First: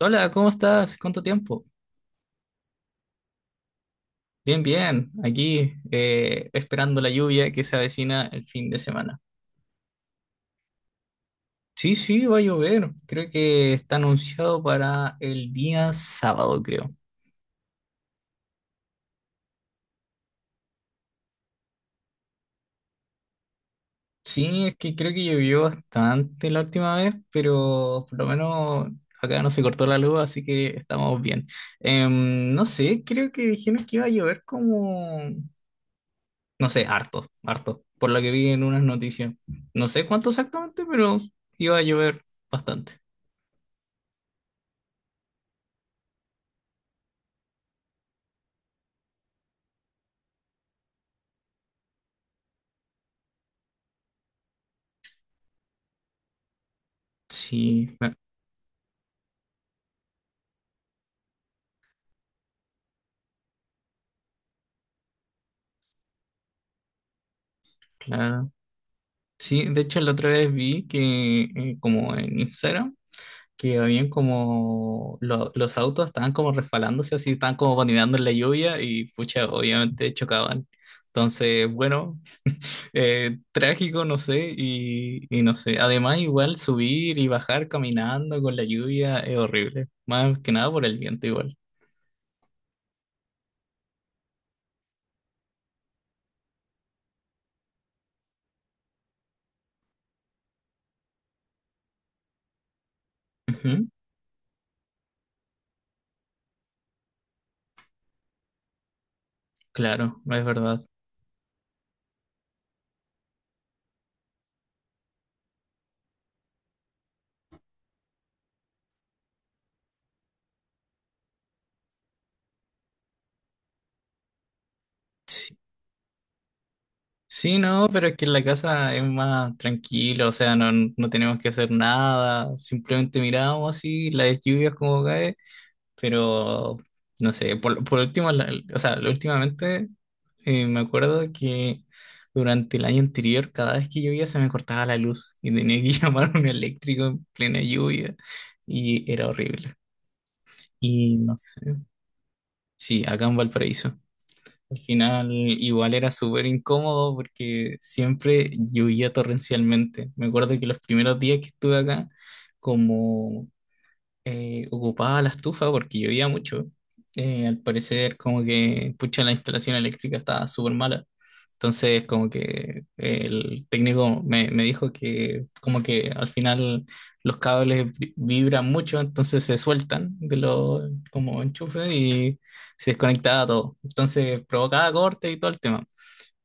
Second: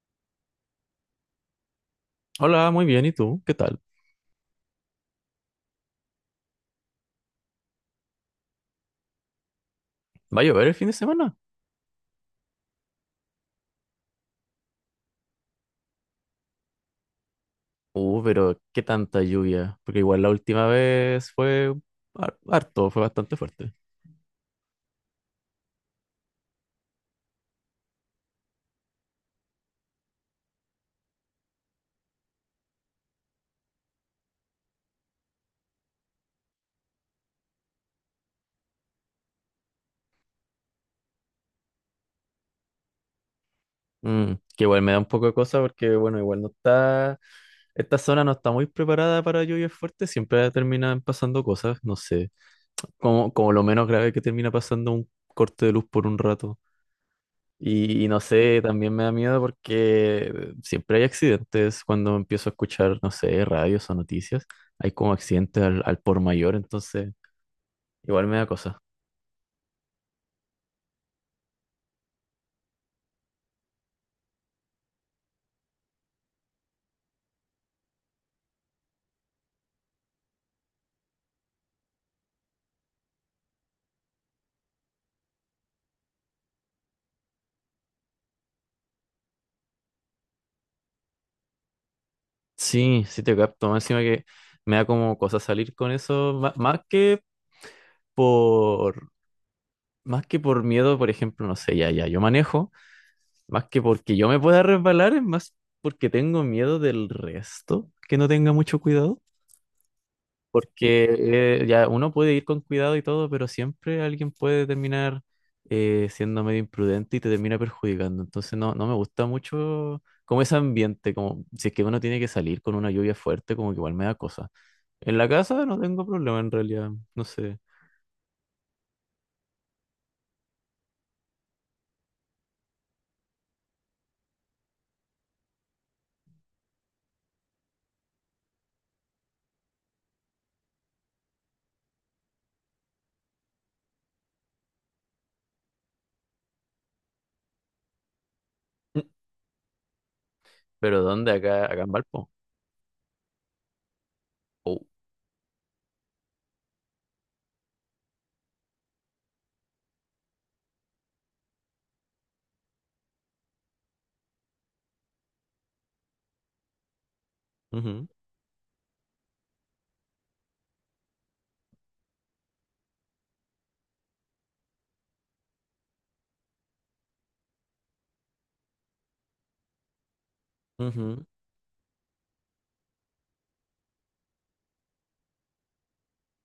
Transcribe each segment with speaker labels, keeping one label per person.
Speaker 1: Hola, ¿cómo estás? ¿Cuánto tiempo?
Speaker 2: Hola, muy bien, ¿y tú? ¿Qué tal?
Speaker 1: Bien, bien. Aquí esperando la lluvia que se avecina el fin de semana.
Speaker 2: ¿Va a llover el fin de semana?
Speaker 1: Sí, sí, va a llover. Creo que está anunciado para el día sábado, creo.
Speaker 2: Pero qué tanta lluvia, porque igual la última vez fue harto, fue bastante fuerte.
Speaker 1: Sí, es que creo que llovió bastante la última vez, pero por lo menos acá no se cortó la luz, así que estamos bien. No sé, creo que dijeron que iba a llover como... No sé, harto, harto. Por lo que vi en unas noticias. No sé cuánto exactamente, pero iba a llover bastante.
Speaker 2: Mm, que igual me da un poco de cosa porque, bueno, igual no está, esta zona no está muy preparada para lluvias fuertes, siempre terminan pasando cosas, no sé, como lo menos grave que termina pasando un corte de luz por un rato.
Speaker 1: Sí,
Speaker 2: Y
Speaker 1: me-
Speaker 2: no sé, también me da miedo porque siempre hay accidentes cuando empiezo a escuchar, no sé, radios o noticias. Hay como accidentes al por mayor, entonces igual me da
Speaker 1: claro.
Speaker 2: cosa.
Speaker 1: Sí, de hecho la otra vez vi que como en Instagram, que habían como los autos estaban como resbalándose, así estaban como patinando en la lluvia y pucha, obviamente chocaban. Entonces, bueno, trágico, no sé, y no sé. Además, igual subir y bajar caminando con la lluvia es horrible. Más que nada por el viento igual.
Speaker 2: Sí, sí te capto. Más encima que me da como cosa salir con eso, más, que, por, más que por miedo, por ejemplo, no sé, ya, yo manejo, más que
Speaker 1: Ujú,
Speaker 2: porque yo me pueda resbalar, es más porque tengo miedo del resto, que no tenga mucho cuidado.
Speaker 1: claro, es verdad.
Speaker 2: Porque ya uno puede ir con cuidado y todo, pero siempre alguien puede terminar siendo medio imprudente y te termina perjudicando. Entonces no, no me gusta mucho como ese ambiente, como si es que uno tiene que salir con una lluvia fuerte, como que igual me da cosa. En la
Speaker 1: Sí.
Speaker 2: casa no tengo problema en realidad, no
Speaker 1: Sí,
Speaker 2: sé.
Speaker 1: no, pero es que en la casa es más tranquilo, o sea, no, no tenemos que hacer nada, simplemente miramos así las lluvias como cae, pero no sé, por último, o sea, últimamente me acuerdo que durante el año anterior, cada vez que llovía se me cortaba la luz y tenía que llamar a un eléctrico en plena lluvia
Speaker 2: Mm.
Speaker 1: y era horrible.
Speaker 2: Pero
Speaker 1: Y
Speaker 2: ¿dónde?
Speaker 1: no sé,
Speaker 2: Acá, acá en Valpo.
Speaker 1: sí, acá en Valparaíso. Al
Speaker 2: Oh.
Speaker 1: final igual era súper incómodo porque siempre llovía torrencialmente. Me acuerdo que los primeros días que estuve acá, como ocupaba la estufa porque llovía mucho. Al
Speaker 2: Ujú,
Speaker 1: parecer, como que, pucha, la instalación eléctrica estaba súper mala. Entonces, como que el técnico me dijo que, como que al final los cables vibran mucho, entonces se sueltan de los
Speaker 2: ujú.
Speaker 1: como enchufes y se desconectaba todo. Entonces, provocaba cortes y todo el tema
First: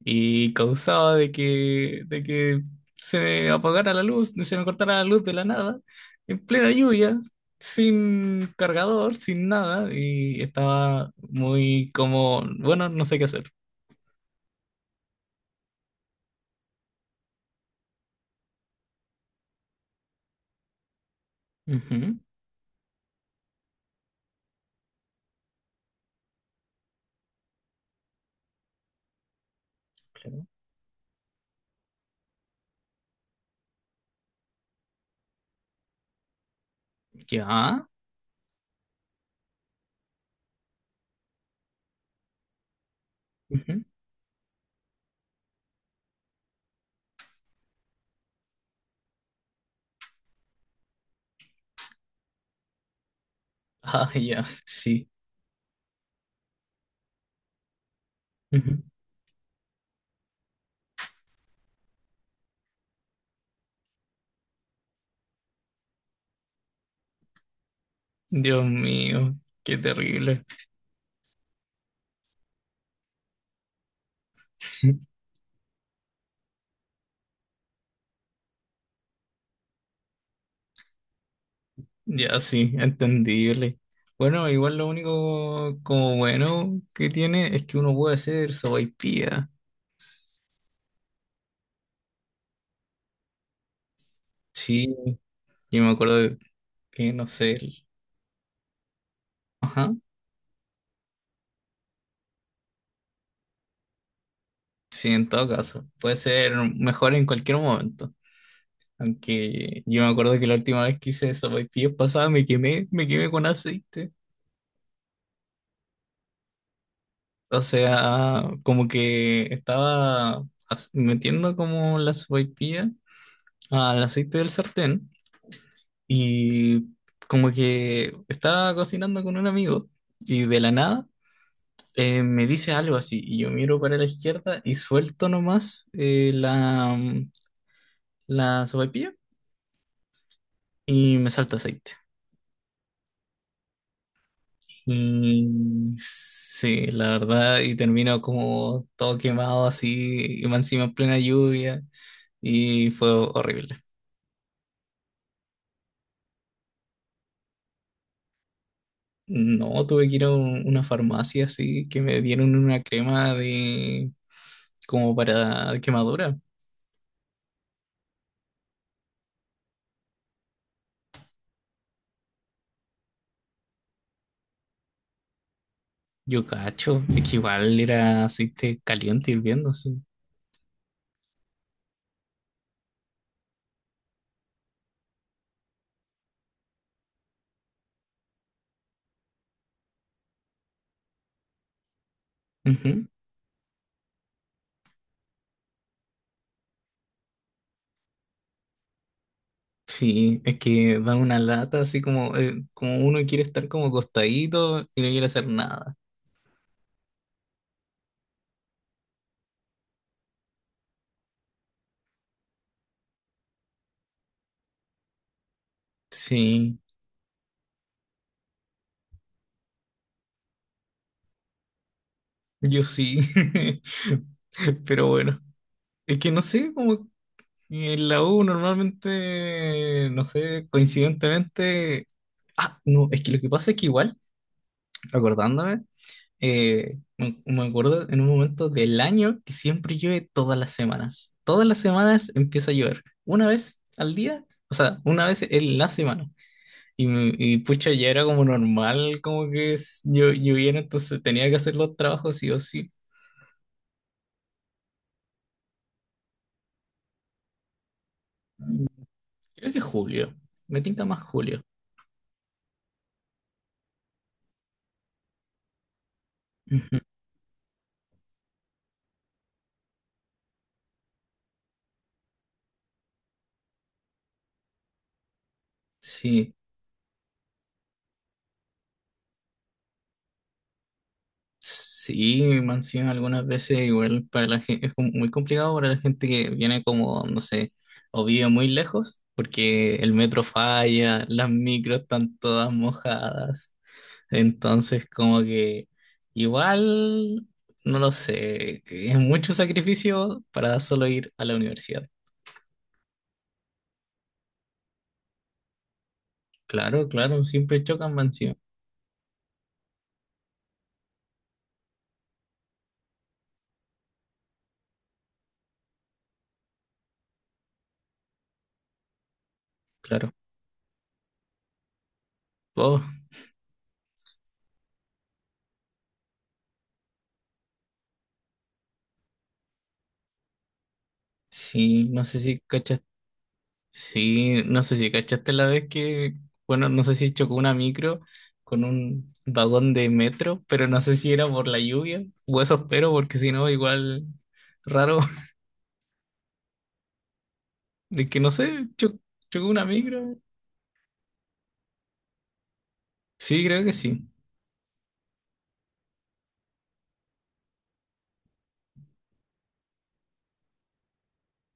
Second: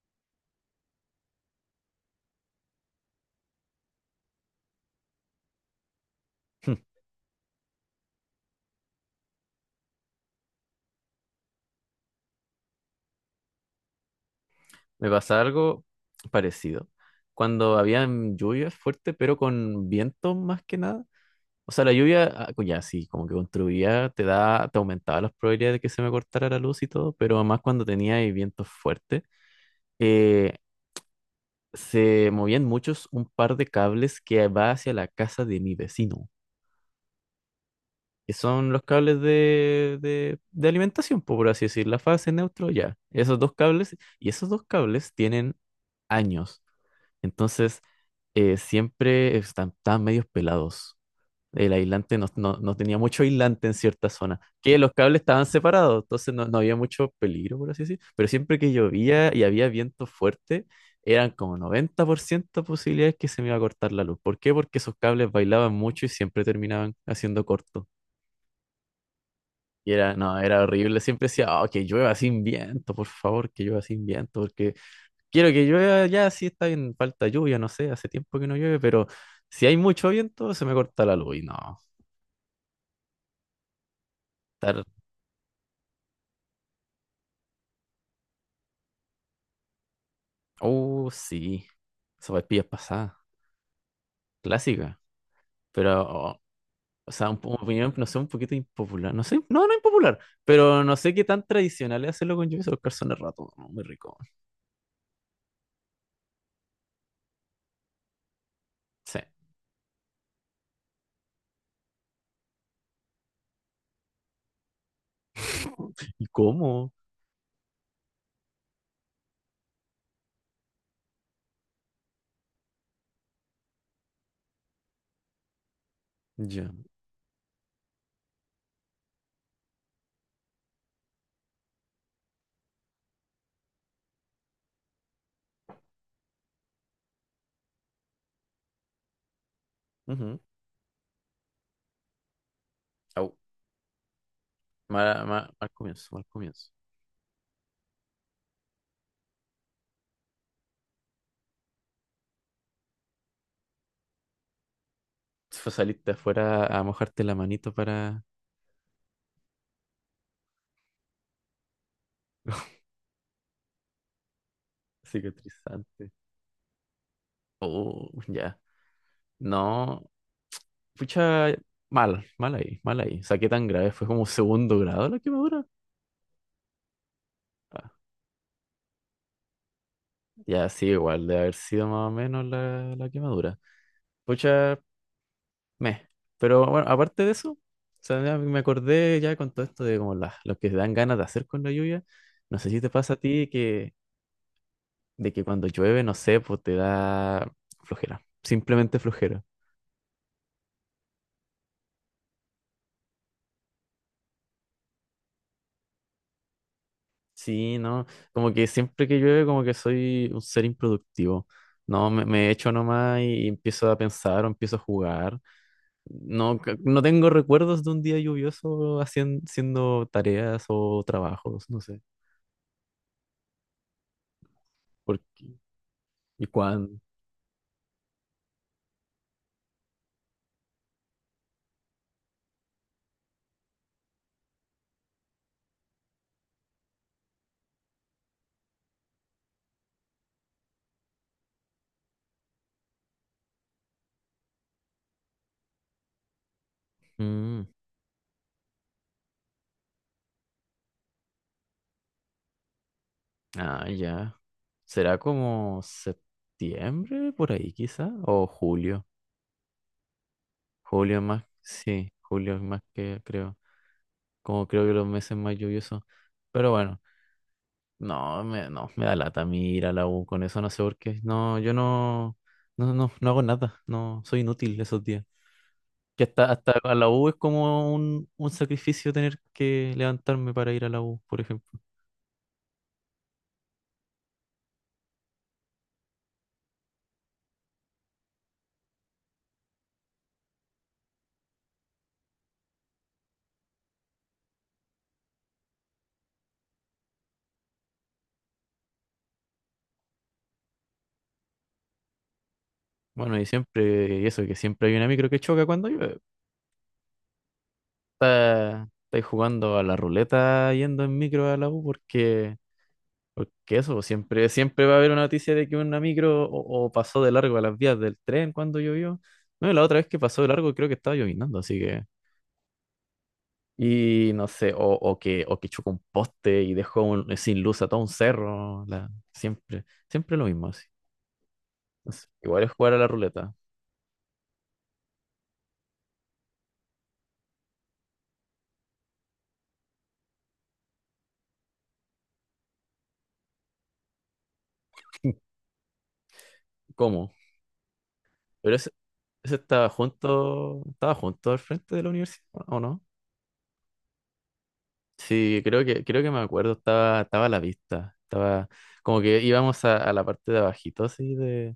Speaker 1: y causaba de que se me apagara la luz, se me cortara la luz de la nada, en plena lluvia, sin cargador, sin nada, y estaba muy como, bueno, no sé qué hacer.
Speaker 2: Me pasa algo parecido. Cuando habían lluvias fuertes, pero con vientos más que nada. O sea, la
Speaker 1: Ujú,
Speaker 2: lluvia, ah, ya sí, como que contribuía, te da, te aumentaba las probabilidades de que se me cortara la luz y todo, pero además cuando tenía ahí vientos fuertes,
Speaker 1: claro.
Speaker 2: eh, se movían muchos un par de cables que va hacia la casa de mi vecino,
Speaker 1: Ya.
Speaker 2: que son los cables de alimentación, po, por así decir, la fase, neutro, ya. Esos dos
Speaker 1: Ujú.
Speaker 2: cables, y esos dos cables tienen años, entonces siempre están, están medios pelados. El aislante no tenía mucho aislante en cierta
Speaker 1: Ah,
Speaker 2: zona,
Speaker 1: ya,
Speaker 2: que los
Speaker 1: sí.
Speaker 2: cables estaban separados, entonces no, no había mucho peligro, por así decir. Pero siempre que
Speaker 1: Ujú.
Speaker 2: llovía y había viento fuerte, eran como 90% posibilidades que se me iba a cortar la luz. ¿Por qué? Porque esos cables bailaban mucho y siempre terminaban haciendo corto.
Speaker 1: Dios mío, qué
Speaker 2: Y era, no,
Speaker 1: terrible.
Speaker 2: era horrible. Siempre decía, oh, que llueva sin viento, por favor, que llueva sin viento, porque quiero que llueva ya, sí está bien, falta lluvia, no sé, hace tiempo que no llueve, pero si hay mucho viento, se me corta la luz y no.
Speaker 1: Ya, sí, entendible. Bueno, igual lo único como bueno que tiene es que uno puede hacer sopaipilla.
Speaker 2: Oh, sí. Sopaipillas pasadas.
Speaker 1: Sí,
Speaker 2: Clásica.
Speaker 1: yo me
Speaker 2: Pero,
Speaker 1: acuerdo
Speaker 2: oh,
Speaker 1: que,
Speaker 2: o
Speaker 1: no
Speaker 2: sea, un,
Speaker 1: sé,
Speaker 2: opinión, no sé, un poquito impopular. No sé, no, no
Speaker 1: ajá,
Speaker 2: impopular. Pero no sé qué tan tradicional es hacerlo con lluvia los calzones rato. ¿No? Muy rico.
Speaker 1: sí, en todo caso, puede ser mejor en cualquier momento.
Speaker 2: Sí.
Speaker 1: Aunque yo me acuerdo que la última vez que hice sopaipillas pasada me quemé con aceite.
Speaker 2: ¿Y cómo?
Speaker 1: O sea, como que estaba metiendo como la sopaipilla al aceite del sartén
Speaker 2: Ya.
Speaker 1: y como que estaba cocinando con un amigo y de la nada me dice algo así, y yo miro para la izquierda y suelto nomás la sopaipilla
Speaker 2: Ujú.
Speaker 1: y me salto aceite.
Speaker 2: Au. Mal
Speaker 1: Y
Speaker 2: comienzo, mal comienzo.
Speaker 1: sí, la verdad, y termino como todo quemado así, y más encima en plena lluvia, y fue horrible.
Speaker 2: Fue salirte afuera a mojarte la manito para
Speaker 1: No, tuve que ir a una farmacia así, que me dieron una crema de como para
Speaker 2: cicatrizante.
Speaker 1: quemadura.
Speaker 2: Oh, ya. No, pucha, mal, mal ahí, mal ahí. O sea, qué tan grave. Fue como segundo grado la quemadura.
Speaker 1: Yo cacho, es que igual era aceite caliente hirviendo, sí.
Speaker 2: Ya, sí, igual, de haber sido más o menos la quemadura. Pucha, meh. Pero bueno, aparte de eso, o sea, ya me acordé ya con todo esto de como los que dan ganas de hacer con la lluvia. No sé si te
Speaker 1: Ujú.
Speaker 2: pasa a ti que, de que cuando llueve, no sé, pues te da flojera. Simplemente flojera.
Speaker 1: Sí, es que dan una lata así como, como uno quiere estar como acostadito y no quiere hacer nada.
Speaker 2: Sí, no, como que siempre que llueve, como que soy un ser improductivo. No, me echo nomás y empiezo a pensar o empiezo a jugar. No,
Speaker 1: Sí,
Speaker 2: no tengo recuerdos de un día lluvioso haciendo tareas o trabajos, no sé.
Speaker 1: yo sí. Pero
Speaker 2: ¿Por
Speaker 1: bueno, es que no
Speaker 2: y
Speaker 1: sé, como
Speaker 2: cuándo?
Speaker 1: que en la U normalmente, no sé, coincidentemente. Ah, no, es que lo que pasa es que igual, acordándome, me acuerdo en un momento del año que siempre llueve todas las semanas. Todas las semanas empieza a llover. Una vez al día, o sea, una vez en la semana. Y
Speaker 2: Mm,
Speaker 1: pucha, ya era como normal, como que lloviera, entonces tenía que hacer los trabajos sí o sí.
Speaker 2: ah, ya. ¿Será como septiembre por ahí quizá? ¿O julio?
Speaker 1: Creo que julio. Me tinta
Speaker 2: Julio
Speaker 1: más
Speaker 2: es más,
Speaker 1: julio.
Speaker 2: sí, julio es más que creo. Como creo que los meses más lluviosos. Pero
Speaker 1: Ujú.
Speaker 2: bueno, no, no, me da lata a mí ir a la U con eso, no sé por qué. No, yo no, no hago nada, no, soy inútil esos días. Que
Speaker 1: Sí.
Speaker 2: hasta a la U es como un sacrificio tener que levantarme para ir a la U, por ejemplo.
Speaker 1: Sí, me han sido algunas veces igual para la gente, es como muy complicado para la gente que viene como, no sé, o vive muy lejos, porque el metro falla, las micros están todas mojadas. Entonces, como que igual, no lo sé, que es mucho sacrificio para solo ir a la universidad.
Speaker 2: Bueno, y siempre, y eso, que siempre hay una micro que choca cuando llueve.
Speaker 1: Claro, claro, siempre chocan, man, sí,
Speaker 2: Estáis jugando a la ruleta yendo en micro a la U porque eso, pues, siempre, siempre va a haber una noticia de que una micro o pasó de largo a las vías del tren cuando llovió. No, y la otra vez que
Speaker 1: claro.
Speaker 2: pasó de largo creo que estaba llovinando, así que...
Speaker 1: Oh,
Speaker 2: Y no sé, o que chocó un poste y dejó un- sin luz a todo un cerro, la, siempre. Siempre lo mismo.
Speaker 1: sí, no
Speaker 2: Entonces,
Speaker 1: sé si
Speaker 2: igual es jugar a
Speaker 1: cachas.
Speaker 2: la ruleta.
Speaker 1: Sí, no sé si cachaste la vez que, bueno, no sé si chocó una micro con un vagón de metro, pero no sé si era por la lluvia, o eso espero, porque si no, igual raro,
Speaker 2: ¿Cómo?
Speaker 1: de que no
Speaker 2: Pero
Speaker 1: sé,
Speaker 2: ese, ese
Speaker 1: chocó una micro.
Speaker 2: estaba junto al frente de la universidad, ¿o no?
Speaker 1: Sí, creo que sí,
Speaker 2: Sí, creo que me acuerdo, estaba, estaba a la vista. Estaba como que íbamos a la parte de abajito así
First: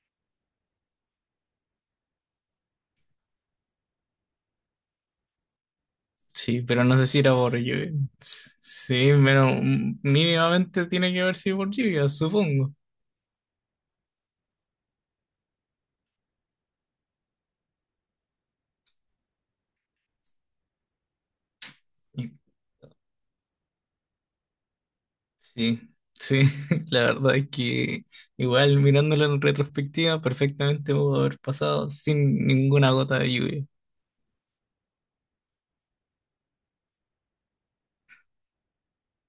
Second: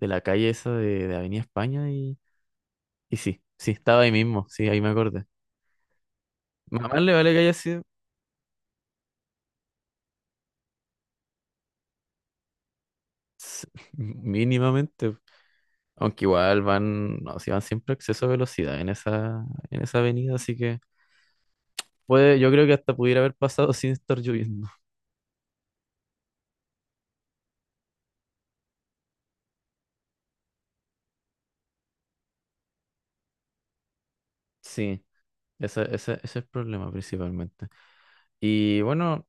Speaker 2: de la calle esa de Avenida España y sí, sí, estaba ahí mismo, sí, ahí me acordé.
Speaker 1: sí, pero no
Speaker 2: Mamá
Speaker 1: sé
Speaker 2: le
Speaker 1: si era
Speaker 2: vale que haya
Speaker 1: por
Speaker 2: sido
Speaker 1: lluvia. S- Sí, pero mm, mínimamente tiene que haber sido por lluvia, supongo.
Speaker 2: s- mínimamente, aunque igual van, no, si van siempre a exceso de velocidad en esa avenida, así que puede, yo creo que hasta pudiera haber pasado sin estar lloviendo.
Speaker 1: Sí, sí, la verdad es que igual mirándolo en retrospectiva, perfectamente pudo haber pasado sin ninguna gota de lluvia.
Speaker 2: Sí, ese es el problema principalmente. Y bueno,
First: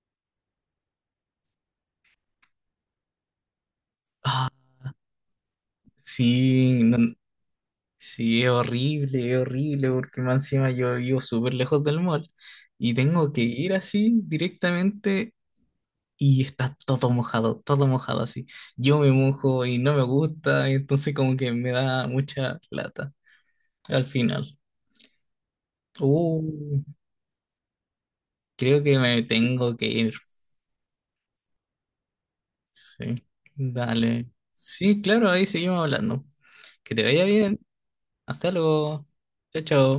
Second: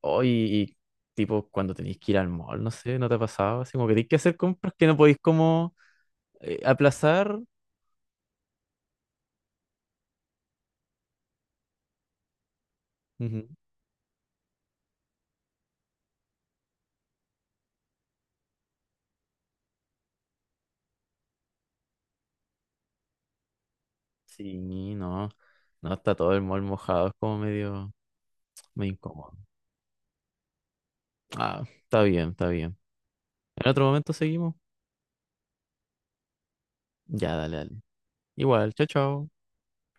Speaker 2: hoy, y tipo, cuando tenéis que ir al mall, no sé, ¿no te ha pasado? Así como que tenéis que hacer
Speaker 1: Ah,
Speaker 2: compras que no podéis como
Speaker 1: sí,
Speaker 2: aplazar.
Speaker 1: sí, es horrible, porque más encima yo vivo súper lejos del mall y tengo que
Speaker 2: Ujú.
Speaker 1: ir así directamente y está todo mojado así. Yo me mojo y no me gusta, entonces como que me da mucha lata al final.
Speaker 2: Sí, no, no, está todo el mall
Speaker 1: Uh,
Speaker 2: mojado, es como medio,
Speaker 1: creo
Speaker 2: medio
Speaker 1: que me
Speaker 2: incómodo.
Speaker 1: tengo que ir.
Speaker 2: Ah, está bien, está bien.
Speaker 1: Sí,
Speaker 2: En otro momento
Speaker 1: dale.
Speaker 2: seguimos.
Speaker 1: Sí, claro, ahí seguimos hablando. Que te vaya
Speaker 2: Ya, dale,
Speaker 1: bien.
Speaker 2: dale.
Speaker 1: Hasta
Speaker 2: Igual, chao,
Speaker 1: luego.
Speaker 2: chao.
Speaker 1: Chao, chao.